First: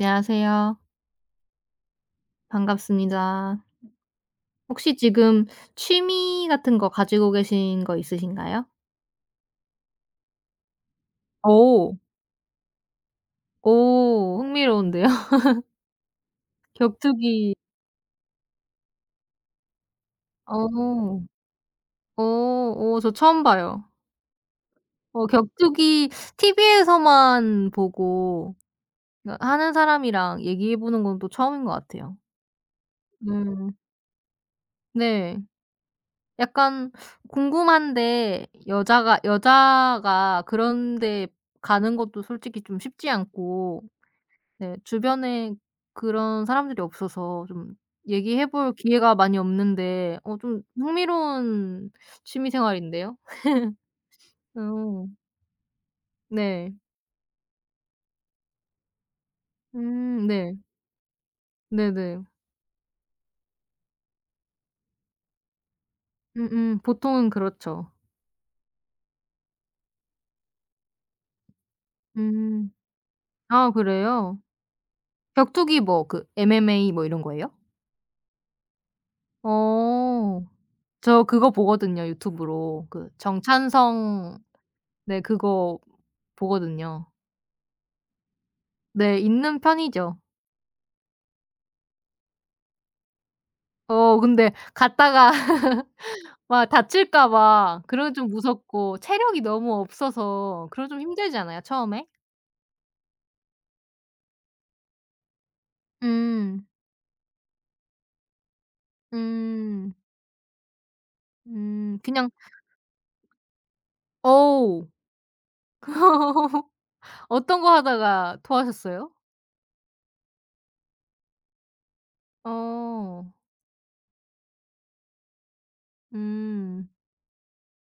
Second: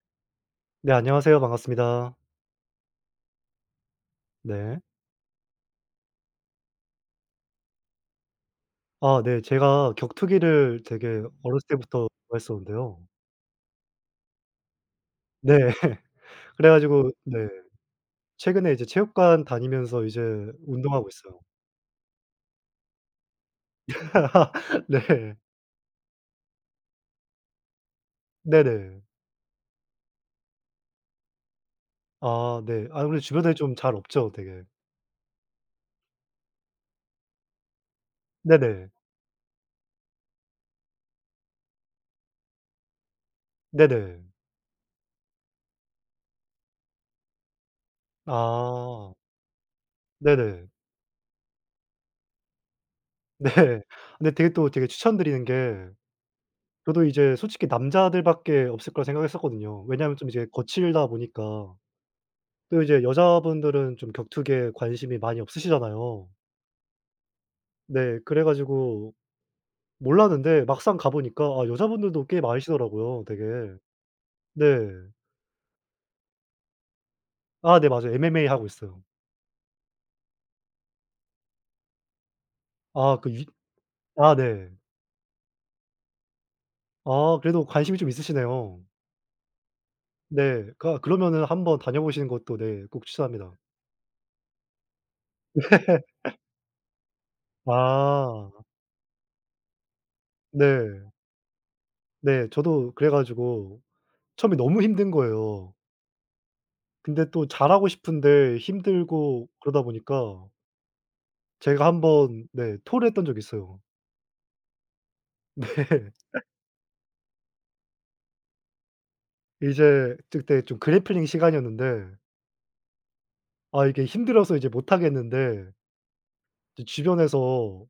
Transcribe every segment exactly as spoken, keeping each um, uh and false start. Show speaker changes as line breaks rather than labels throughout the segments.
안녕하세요.
네, 안녕하세요. 반갑습니다.
반갑습니다.
네.
혹시 지금 취미 같은 거 가지고 계신 거 있으신가요?
아, 네, 제가 격투기를 되게 어렸을
오
때부터 좋아했었는데요.
오 흥미로운데요.
네. 그래 가지고 네,
격투기
최근에 이제 체육관 다니면서 이제 운동하고
오
있어요.
오 오 저 처음 봐요. 어
네.
격투기 티비에서만 보고
네네.
그러니까 하는 사람이랑 얘기해 보는 건 또 처음인 것 같아요.
아 네. 아, 근데 주변에 좀
음
잘 없죠 되게.
네. 약간 궁금한데
네네.
여자가 여자가 그런 데 가는 것도 솔직히 좀 쉽지 않고
네네.
네. 주변에 그런 사람들이 없어서 좀 얘기해 볼
아.
기회가 많이 없는데 어 좀
네네.
흥미로운 취미 생활인데요.
네. 근데 되게 또 되게
어
추천드리는 게,
네.
저도 이제 솔직히 남자들밖에 없을 거라 생각했었거든요. 왜냐하면
음
좀 이제
네.
거칠다 보니까.
네네.
또 이제 여자분들은 좀 격투기에 관심이 많이 없으시잖아요.
음음. 보통은 그렇죠.
네. 그래 가지고 몰랐는데, 막상 가 보니까 아 여자분들도 꽤
음.
많으시더라고요 되게.
아 그래요?
네.
격투기 뭐 그 엠엠에이 뭐 이런 거예요?
아 네 맞아요. 엠엠에이 하고 있어요.
어. 저 그거 보거든요, 유튜브로.
아
그
그 유 아
정찬성
네.
네 그거 보거든요.
아 그래도 관심이 좀 있으시네요.
네. 있는 편이죠.
네. 그러니까 그러면은 한번 다녀보시는 것도 네 꼭 추천합니다.
어 근데 갔다가 막 다칠까 봐 그런 게 좀
아.
무섭고 체력이 너무 없어서 그런 좀
네.
힘들지 않아요 처음에?
네. 저도 그래 가지고 처음에 너무 힘든 거예요.
음.
근데 또 잘하고 싶은데 힘들고 그러다
음.
보니까 제가
음.
한
그냥
번 네 토를 했던 적이 있어요.
어우. 어떤 거 하다가 토하셨어요?
네. 이제 그때 좀 그래플링 시간이었는데
어.
아 이게 힘들어서 이제 못 하겠는데 이제
음.
주변에서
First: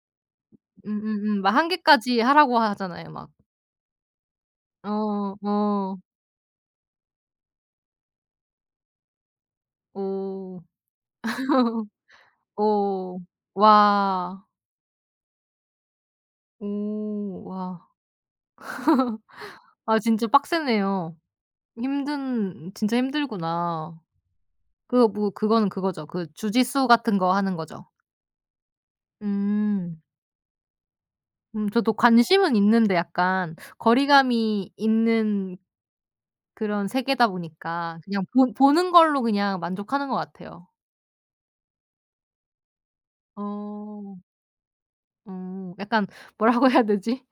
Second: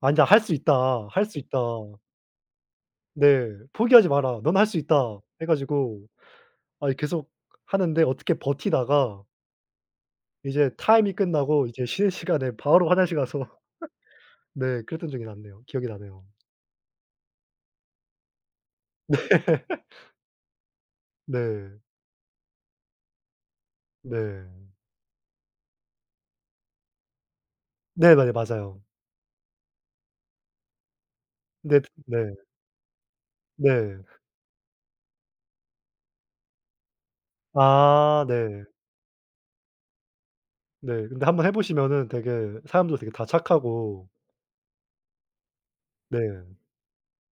"아니다. 할 수 있다. 할 수
음음음. 막
있다.
한 개까지 하라고 하잖아요 막.
네. 포기하지 마라. 넌 할 수 있다."
어.
해
어.
가지고 아이 계속 하는데 어떻게 버티다가
오.
이제 타임이 끝나고 이제 쉬는 시간에 바로 화장실
오.
가서
와.
네 그랬던 적이 났네요. 기억이 나네요.
오. 와. 아 진짜 빡세네요.
네.
힘든 진짜 힘들구나.
네.
그거 뭐 그거는 그거죠. 그 주짓수 같은 거 하는 거죠.
네. 맞아요, 맞아요.
음. 음
네.
저도
네.
관심은 있는데 약간
네.
거리감이 있는 그런 세계다 보니까
아
그냥 보
네.
보는 걸로 그냥 만족하는 것 같아요.
네. 근데 한번 해 보시면은 되게 사람들 되게 다 착하고
어. 음. 약간
네.
뭐라고 해야 되지?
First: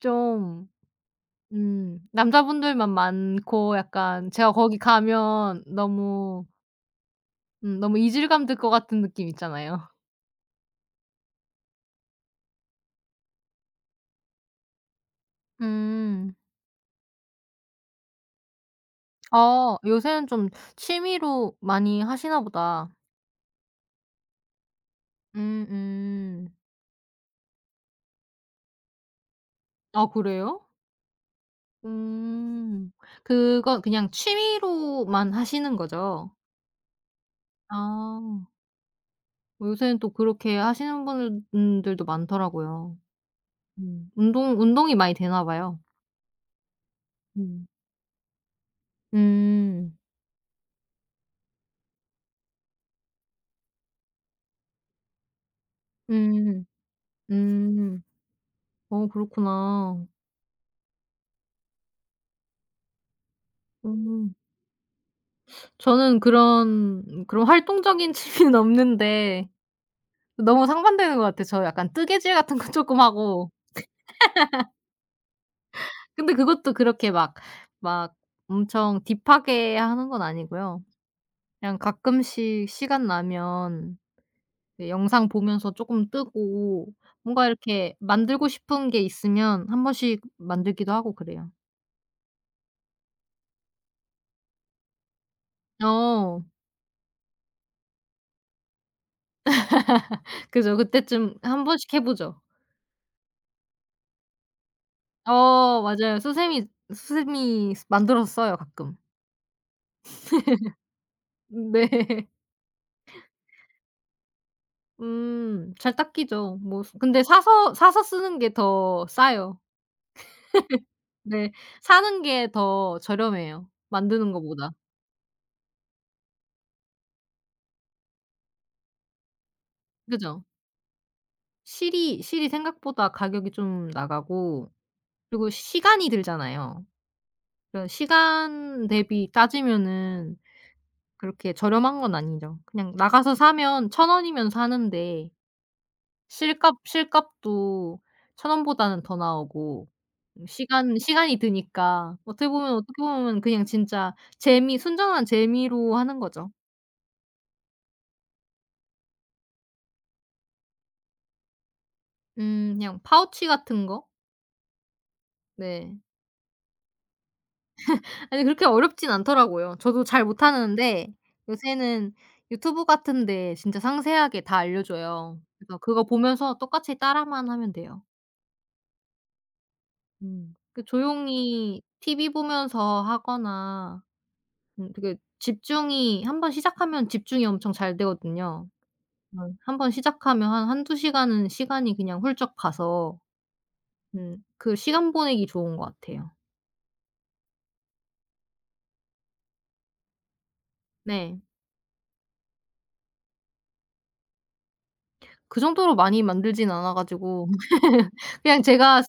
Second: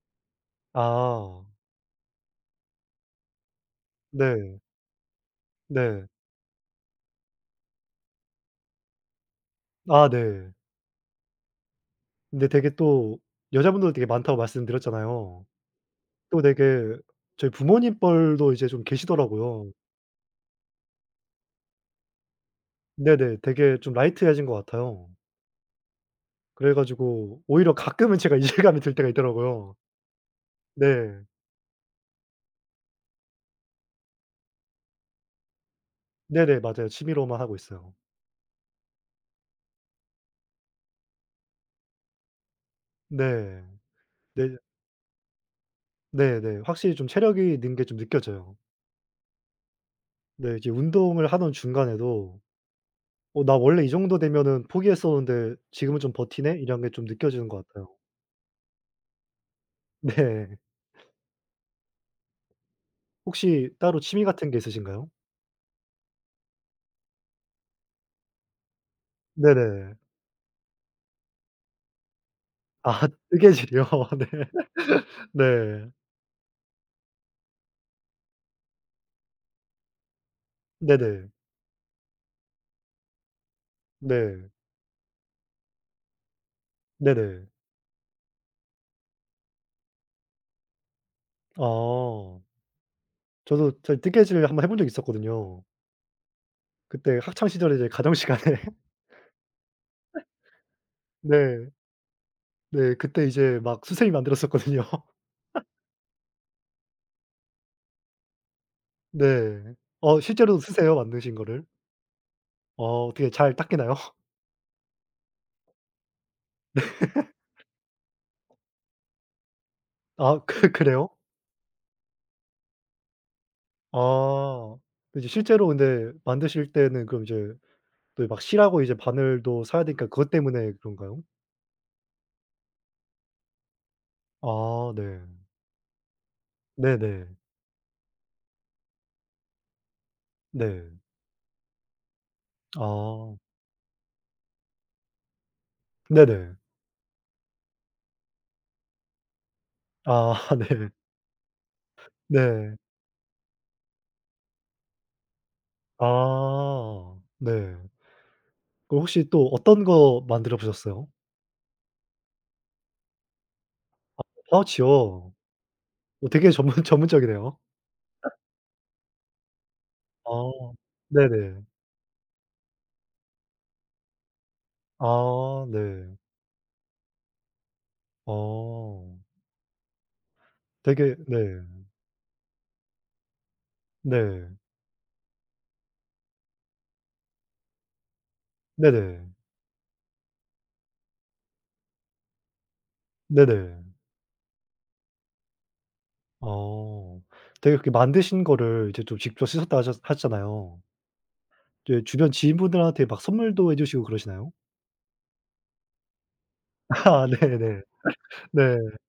좀
아.
음 남자분들만 많고 약간 제가
네.
거기 가면
네.
너무 음 너무 이질감 들 것 같은 느낌 있잖아요.
아 네. 근데 되게 또 여자분들도 되게 많다고 말씀드렸잖아요.
음.
또 되게 저희 부모님 뻘도 이제 좀 계시더라고요.
아 요새는 좀 취미로 많이 하시나 보다.
네네. 되게 좀 라이트해진 것 같아요.
음음.
그래 가지고 오히려 가끔은 제가 이질감이 들 때가 있더라고요.
아 그래요?
네.
음. 그건 그냥 취미로만 하시는 거죠?
네네. 맞아요. 취미로만 하고 있어요.
아. 요새는 또 그렇게 하시는 분들 분들도 많더라고요.
네.
음.
네.
운동 운동이 많이 되나 봐요.
네네. 확실히 좀 체력이
음.
는 게 좀 느껴져요.
음.
네. 이제 운동을 하던 중간에도 어 '나 원래 이 정도 되면은 포기했었는데 지금은 좀 버티네.'
음.
이런 게 좀 느껴지는 것 같아요.
음. 어 그렇구나.
네. 혹시 따로 취미
음.
같은 게 있으신가요?
저는 그런 그런 활동적인 취미는 없는데
네네.
너무 상반되는 것 같아요. 저 약간 뜨개질 같은 거 조금
아
하고
뜨개질이요? 네. 네.
근데 그것도 그렇게 막 막 엄청 딥하게 하는 건 아니고요.
네네.
그냥 가끔씩 시간 나면
네.
그 영상 보면서 조금 뜨고
네네.
뭔가 이렇게 만들고 싶은 게 있으면 한 번씩 만들기도 하고 그래요.
아. 저도 사실 뜨개질 한번 해본 적이 있었거든요.
어.
그때 학창 시절에 이제 가정 시간에
그죠. 그때쯤 한
네.
번씩 해 보죠.
네. 그때 이제 막 수세미 만들었었거든요.
어 맞아요. 수세미 수세미 만들어서 써요 가끔.
네. 어, 실제로 쓰세요? 만드신 거를?
네.
어 어떻게 잘 닦이나요?
음 잘 닦이죠. 뭐 근데 사서 사서 쓰는 게 더 싸요.
아 그 그래요?
네. 사는 게 더 저렴해요, 만드는 거보다.
아. 이제 실제로 근데 만드실 때는 그럼 이제 또 막 실하고 이제 바늘도 사야 되니까 그것
그죠?
때문에 그런가요?
실이 실이 생각보다 가격이 좀 나가고
아 네.
그리고 시간이 들잖아요.
네네.
그런 시간 대비 따지면은
네.
그렇게 저렴한 건 아니죠. 그냥 나가서
아.
사면 천 원이면 사는데
네네.
실값 실값도 천 원보다는 더 나오고
아
음
네.
시간 시간이 드니까 어떻게 보면,
네.
어떻게 보면 그냥 진짜 재미, 순전한 재미로 하는 거죠.
아 네. 그럼 혹시 또 어떤 거 만들어 보셨어요?
음 그냥 파우치 같은 거?
파우치요?
네.
어 되게 전문 전문적이네요.
아니 그렇게 어렵진 않더라고요. 저도 잘
아.
못하는데
네네.
요새는 유튜브 같은 데 진짜 상세하게 다 알려줘요.
아
그래서 그거
네.
보면서 똑같이 따라만 하면 돼요.
어.
음. 그
되게 네.
조용히 티비 보면서 하거나
네.
음 되게 집중이 한 번 시작하면 집중이 엄청 잘 되거든요.
네네.
음 한 번 시작하면 한 한두 시간은 시간이 그냥 훌쩍 가서
네네.
음 그 시간 보내기 좋은 것 같아요.
어. 되게 그렇게 만드신 거를 이제 좀 직접 쓰셨다 하셨 하셨잖아요.
네.
이제 주변 지인분들한테 막 선물도 해 주시고 그러시나요?
그 정도로 많이 만들진 않아
아
가지고
네네.
그냥
네.
제가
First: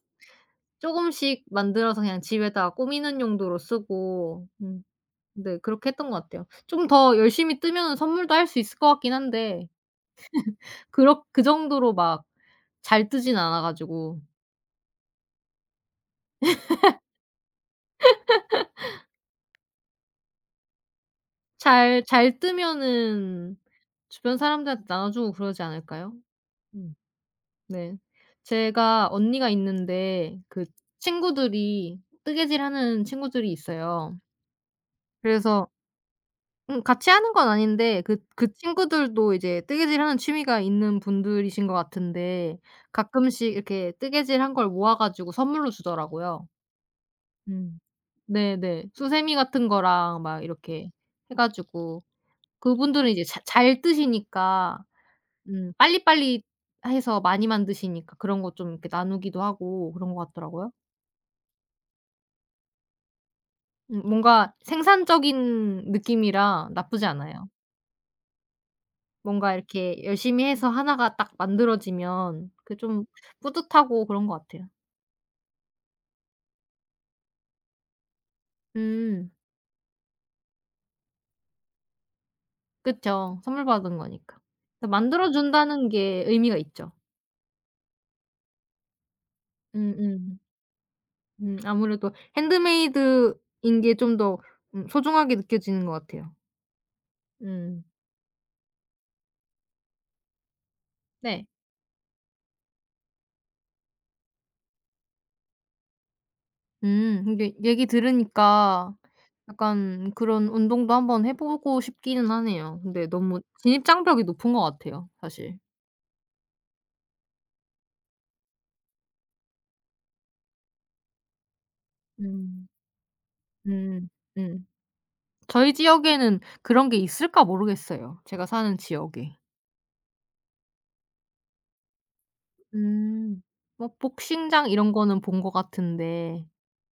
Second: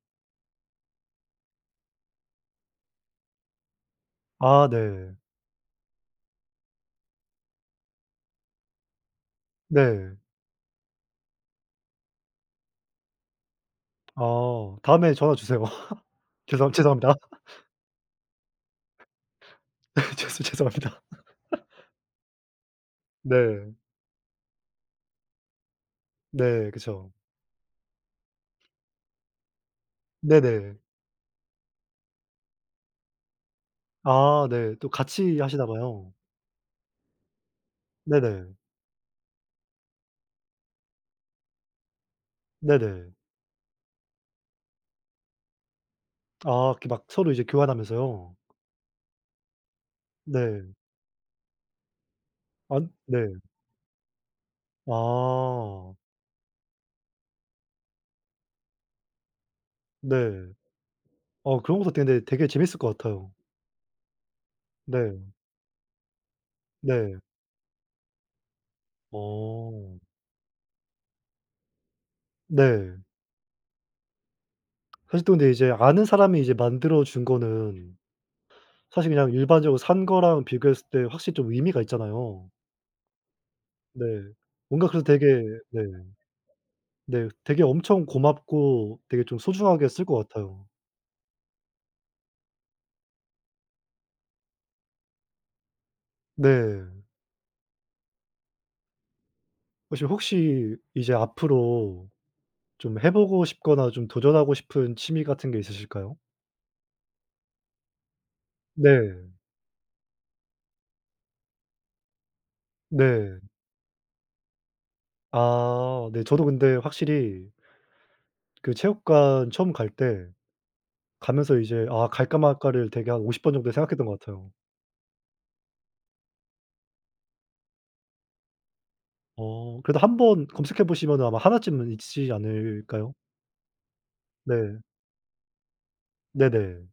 쪼금씩 만들어서 그냥 집에다가 꾸미는 용도로 쓰고
아
음
네.
네 그렇게 했던 것 같아요. 좀 더 열심히 뜨면은 선물도 할 수 있을 것 같긴 한데
네.
그렇 그 정도로 막 잘 뜨진 않아 가지고
아 다음에 전화 주세요. 죄송 죄송합니다. 네 죄송 죄송합니다.
잘 잘 뜨면은
네.
주변 사람들한테 나눠 주고 그러지 않을까요?
네.
음
그쵸.
네. 제가 언니가 있는데 그
네네.
친구들이 뜨개질하는 친구들이 있어요.
아 네. 또 같이 하시나
그래서
봐요.
음 같이 하는 건 아닌데 그 그
네네.
친구들도 이제 뜨개질하는 취미가 있는 분들이신 것 같은데
네네.
가끔씩 이렇게 뜨개질한 걸 모아 가지고 선물로 주더라고요.
아 이렇게 막 서로 이제
음.
교환하면서요?
네네. 수세미 같은 거랑 막
네.
이렇게 해 가지고
안
그분들은
네.
이제 자 잘 뜨시니까 음.
아.
빨리빨리 해서 많이 만드시니까 그런 거 좀 이렇게 나누기도 하고 그런
네.
것 같더라고요.
어 그런 것도 되게 근데 되게 재밌을 것 같아요.
음 뭔가
네.
생산적인 느낌이라 나쁘지
네.
않아요. 뭔가
어.
이렇게 열심히 해서 하나가 딱 만들어지면 그
네.
좀 뿌듯하고 그런 것 같아요.
사실 또 근데 이제 아는 사람이 이제 만들어 준 거는 사실 그냥
음.
일반적으로 산 거랑 비교했을 때 확실히 좀 의미가 있잖아요.
그쵸. 선물 받은
네.
거니까.
뭔가
그래서
그래서 되게
만들어
네.
준다는 게 의미가 있죠.
네. 되게 엄청 고맙고 되게 좀 소중하게 쓸 것
음음.
같아요.
음 아무래도 핸드메이드인 게 좀 더 음 소중하게 느껴지는 것 같아요.
네.
음.
혹시 혹시 이제
네.
앞으로 좀 해 보고 싶거나 좀 도전하고 싶은 취미 같은 게 있으실까요?
음 근데 얘기 들으니까
네.
약간 그런 운동도 한번 해 보고 싶기는 하네요. 근데
네.
너무 진입장벽이 높은 것 같아요 사실.
아 네. 저도 근데 확실히 그 체육관 처음 갈때 가면서 이제 아 갈까
음.
말까를 되게 한 오십 번 정도 생각했던
음.
것 같아요.
음. 저희 지역에는 그런 게 있을까 모르겠어요, 제가 사는 지역에.
어. 그래도 한번 검색해 보시면은 아마 하나 쯤은 있지 않을까요?
음. 뭐 복싱장
네.
이런 거는 본 것 같은데
네네.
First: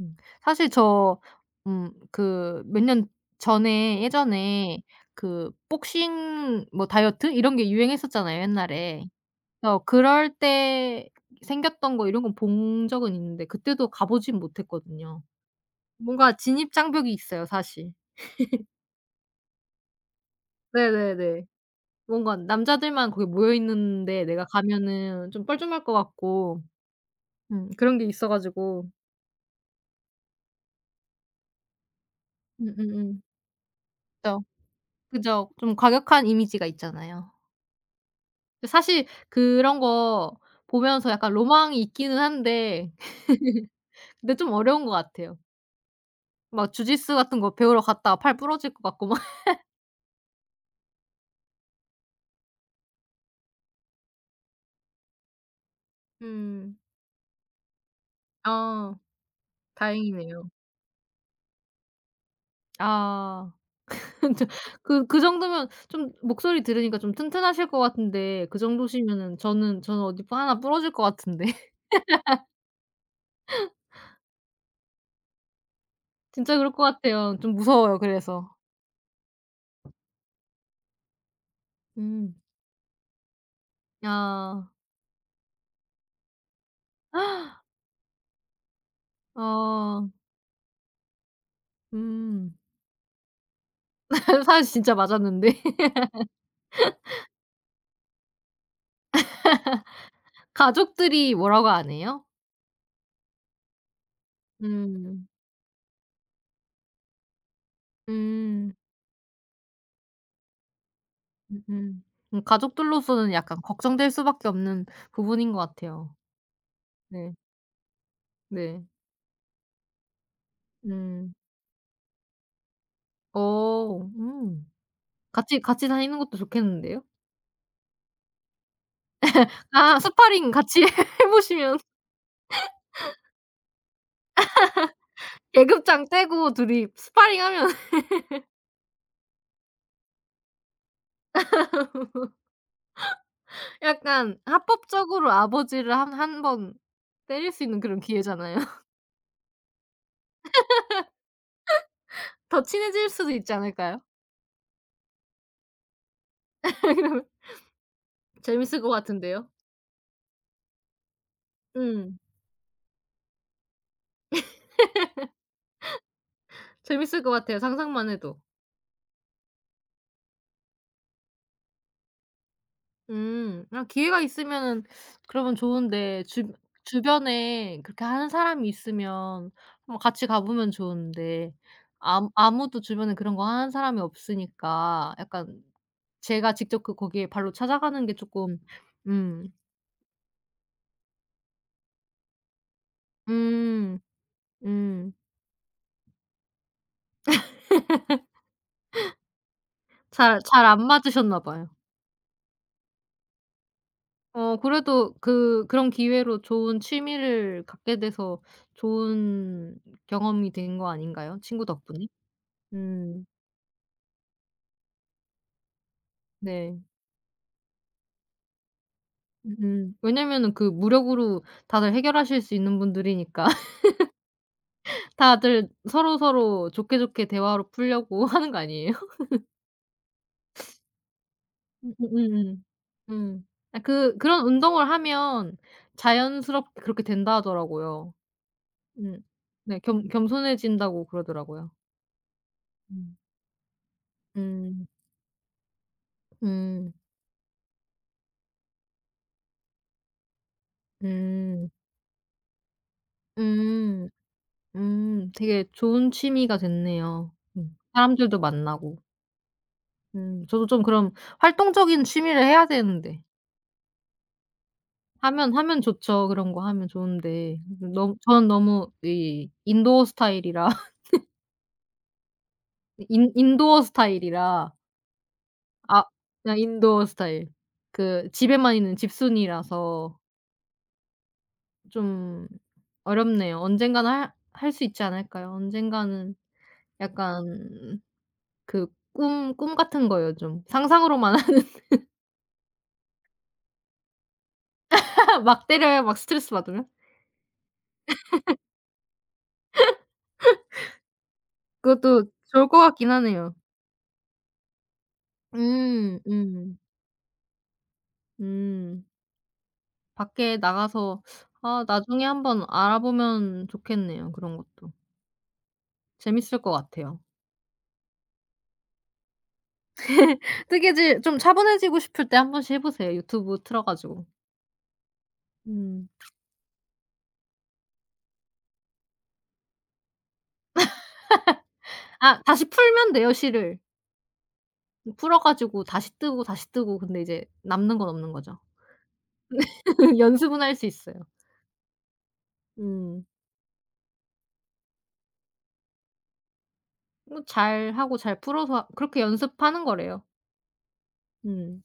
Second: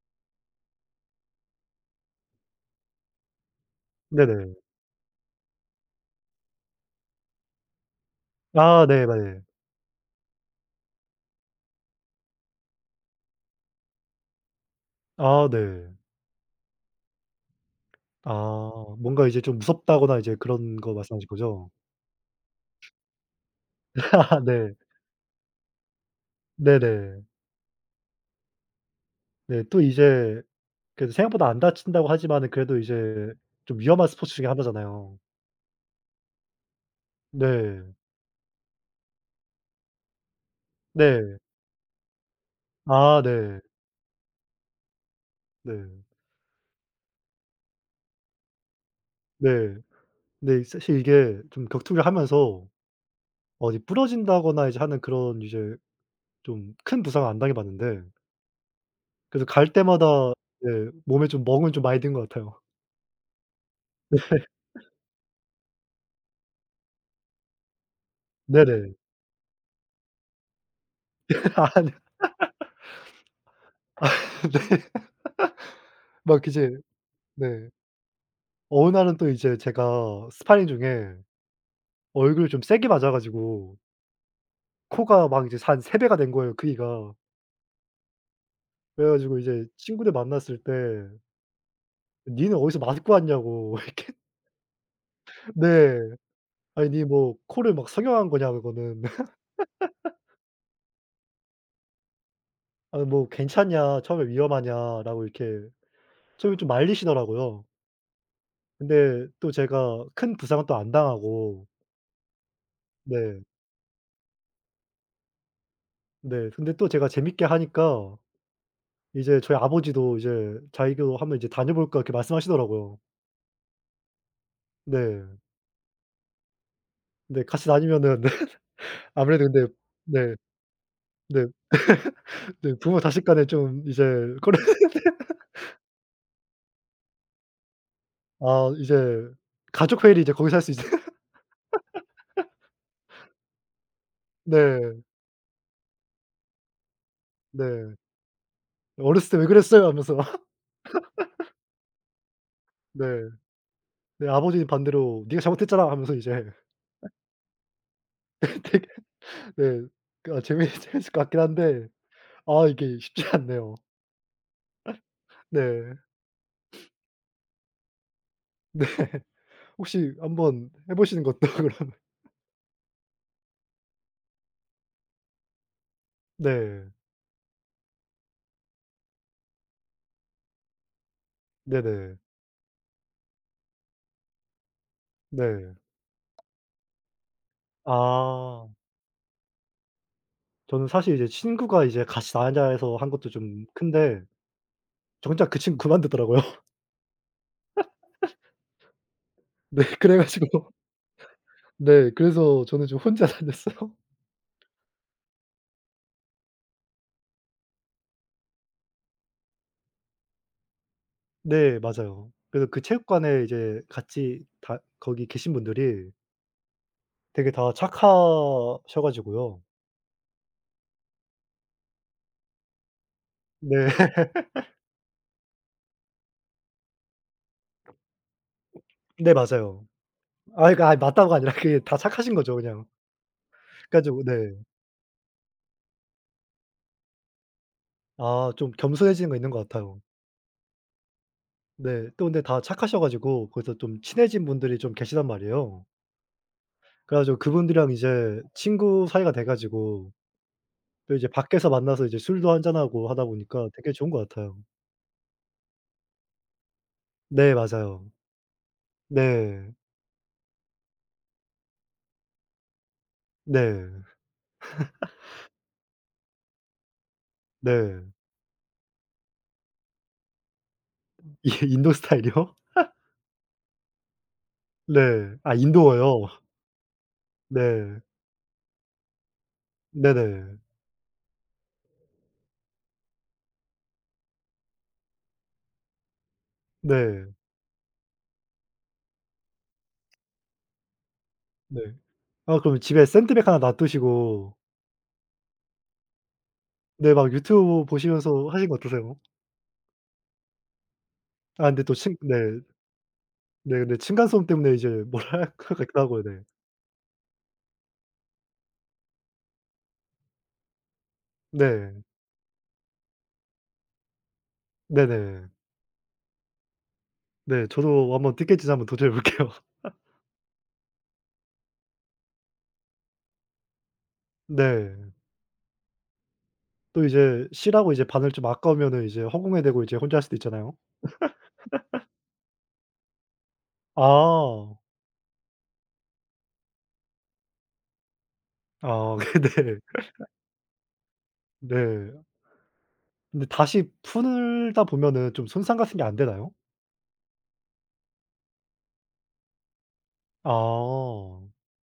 음 사실 저 음 그 몇 년 전에
네네.
예전에 그 복싱 뭐 다이어트 이런 게 유행했었잖아요,
아
옛날에.
네 네.
그래서 그럴 때 생겼던 거 이런 건 본 적은 있는데 그때도 가 보진 못했거든요.
아 네.
뭔가 진입 장벽이 있어요, 사실.
아 뭔가 이제 좀 무섭다거나 이제 그런 거 말씀하신
네네네.
거죠?
뭔가 남자들만 거기 모여 있는데 내가
네.
가면은 좀 뻘쭘할 것 같고
네네.
음 그런 게 있어 가지고
네 또 이제 그래도 생각보다 안 다친다고 하지만은 그래도
음음음.
이제 좀 위험한 스포츠
그죠.
중에 하나잖아요.
그죠. 좀 과격한 이미지가 있잖아요.
네.
사실 그런 거 보면서 약간
네.
로망이 있기는 한데
아 네.
근데 좀 어려운 것 같아요.
네.
막 주짓수 같은 거 배우러 갔다가 팔 부러질 것 같고 막.
네. 근데 사실 이게 좀 격투기를 하면서 어디 부러진다거나 이제 하는 그런 이제 좀
음.
큰 부상을 안 당해 봤는데
아
그래서 갈 때마다
다행이네요.
네 몸에 좀 멍은 좀 많이 든 것 같아요.
아. 근데 그 그 정도면 좀 목소리 들으니까 좀 튼튼하실 것 같은데 그
네네.
정도시면은 저는 저는 어디 부 하나 부러질 것 같은데.
아니요. 네. 막
진짜
이제
그럴 것 같아요. 좀
네.
무서워요 그래서.
어느 날은 또 이제 제가 스파링 중에
음.
얼굴을 좀 세게 맞아 가지고
아.
코가 막 이제 한 세 배가 된 거예요, 크기가. 그래 가지고 이제
어.
친구들 만났을 때
음.
"니는 어디서 맞고 왔냐."고 이렇게
사실 진짜 맞았는데.
네. "아니 니 뭐 코를 막 성형한 거냐 그거는."
가족들이 뭐라고 안 해요?
"아니 뭐 괜찮냐. 처음에 위험하냐."라고
음.
이렇게 저기 좀 말리시더라고요.
음.
근데 또 제가 큰 부상은 또 안
음음.
당하고
음 음, 가족들로서는
네.
약간 걱정될 수밖에 없는 부분인 것 같아요.
네. 근데 또 제가
네.
재밌게 하니까
네.
이제 저희 아버지도 이제 "자기도
음.
한번 이제 다녀볼까?" 이렇게 말씀하시더라고요.
어. 음.
네.
같이 같이 다니는 것도 좋겠는데요?
네 같이 다니면은 네 아무래도 근데
아
네.
스파링 같이 해
네.
보시면
네 부모 자식 간에 좀 이제 그래
계급장 떼고 둘이 스파링하면
아 이제 가족 회의를 이제 거기서 할 수 있어요.
약간
네.
합법적으로 아버지를 한 한 번 때릴 수 있는
네.
그런 기회잖아요.
"어렸을 때 왜 그랬어요?" 하면서
더 친해질
네.
수도 있지 않을까요?
네 아버지는 반대로 "네가 잘못했잖아." 하면서 이제
그러면 재밌을
되게
것 같은데요.
네. 그 아 재밌 재밌을 것 같긴 한데
음.
아 이게 쉽지 않네요. 네.
재밌을 것 같아요 상상만 해도.
네. 혹시 한번 해 보시는 것도 그러면
음. 아 기회가 있으면은 그러면 좋은데 주
네.
주변에 그렇게 하는 사람이 있으면 한번 같이 가 보면 좋은데
네네.
아무 아무도 주변에 그런 거 하는 사람이 없으니까 약간
네.
제가 직접 그 거기에 발로 찾아가는 게 쪼끔
아.
음.
저는 사실 이제 친구가 이제 같이 나자해서 한 것도 좀
음.
큰데
음.
정작 그 친구 그만두더라고요. 네. 그래
잘
가지고
잘 안 맞으셨나 봐요.
네 그래서 저는 좀 혼자 다녔어요.
어 그래도 그 그런 기회로 좋은 취미를 갖게 돼서 좋은 경험이 된 거 아닌가요? 친구
네
덕분에?
맞아요. 그래서 그
음.
체육관에 이제 같이 다 거기 계신 분들이
네.
되게 다 착하셔 가지고요.
음. 왜냐면은 그 무력으로 다들 해결하실 수 있는 분들이니까
네.
다들 서로서로 좋게 좋게 대화로 풀려고 하는 거 아니에요?
네 맞아요. 아 그러니까 아이 맞다고가 아니라 그게 다 착하신 거죠
음음음음.
그냥.
음. 아
그래
그
가지고 네.
그런 운동을 하면 자연스럽게 그렇게 된다 하더라고요.
아 좀
음.
겸손해지는 거 있는 것
네.
같아요.
겸 겸손해진다고 그러더라고요.
네. 또 근데 다 착하셔
음.
가지고 거기서 좀 친해진 분들이
음.
좀 계시단 말이에요.
음.
그래 가지고 그분들이랑 이제 친구 사이가 돼 가지고 또 이제 밖에서
음.
만나서 이제 술도 한잔하고 하다 보니까 되게
음.
좋은 것 같아요.
음. 되게 좋은 취미가 됐네요.
네
음.
맞아요.
사람들도 만나고.
네.
음. 저도 좀 그럼 활동적인 취미를 해야 되는데.
네.
하면 하면 좋죠. 그런 거 하면 좋은데
네.
너무 저는 너무 이 인도어 스타일이라
이 인도 스타일이요?
인 인도어 스타일이라
네. 아
아
인도어요?
그냥 인도 어 스타일.
네.
그 집에만 있는 집순이라서
네네.
좀 어렵네요. 언젠가는 할 할 수 있지 않을까요? 언젠가는
네.
약간 그 꿈 꿈 같은 거예요 좀. 상상으로만
네. 아 그럼 집에 샌드백 하나 놔 두시고
막 때려요 막 스트레스 받으면.
네 막 유튜브 보시면서 하시는 거 어떠세요? 아 근데 또 친
그것도
네.
좋을 것 같긴 하네요.
네 근데 층간소음 때문에 이제 뭐랄까 같기도
음
하고요. 네.
음. 음. 밖에 나가서 아
네.
나중에 한번 알아보면 좋겠네요 그런 것도.
네네.
재밌을 것 같아요.
네. 저도 한번 티켓지 한번 도전해 볼게요.
뜨개질 좀 차분해지고 싶을 때 한 번씩 해 보세요, 유튜브 틀어 가지고.
네.
음.
또 이제 실하고 이제 반을 좀 아까우면은 이제 허공에 대고 이제 혼자 할 수도 있잖아요.
아 다시 풀면 돼요, 실을.
아.
풀어 가지고 다시 뜨고, 다시 뜨고 근데 이제 남는 건 없는 거죠.
아 네. 네.
연습은 할 수 있어요.
네.
음.
근데 다시 풀다 보면은 좀 손상 같은 게 안 되나요?
뭐 잘하고 잘 풀어서 그렇게 연습하는 거래요.
아.
음.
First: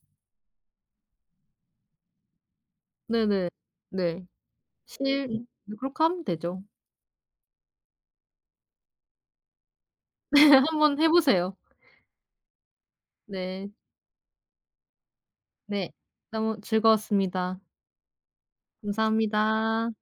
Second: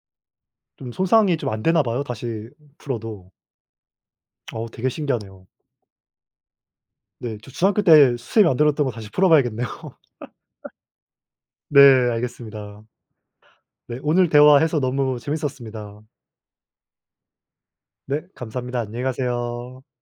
좀 손상이 좀 안 되나 봐요, 다시 풀어도.
네네. 네.
어 되게
실
신기하네요.
네, 그렇게 하면 되죠.
네. 저 중학교 때 선생님이 만들었던 거 다시 풀어 봐야겠네요.
한 번 해 보세요.
네 알겠습니다.
네.
네 오늘 대화해서 너무
네.
재밌었습니다.
너무 즐거웠습니다.
네. 감사합니다. 안녕히 가세요.
감사합니다.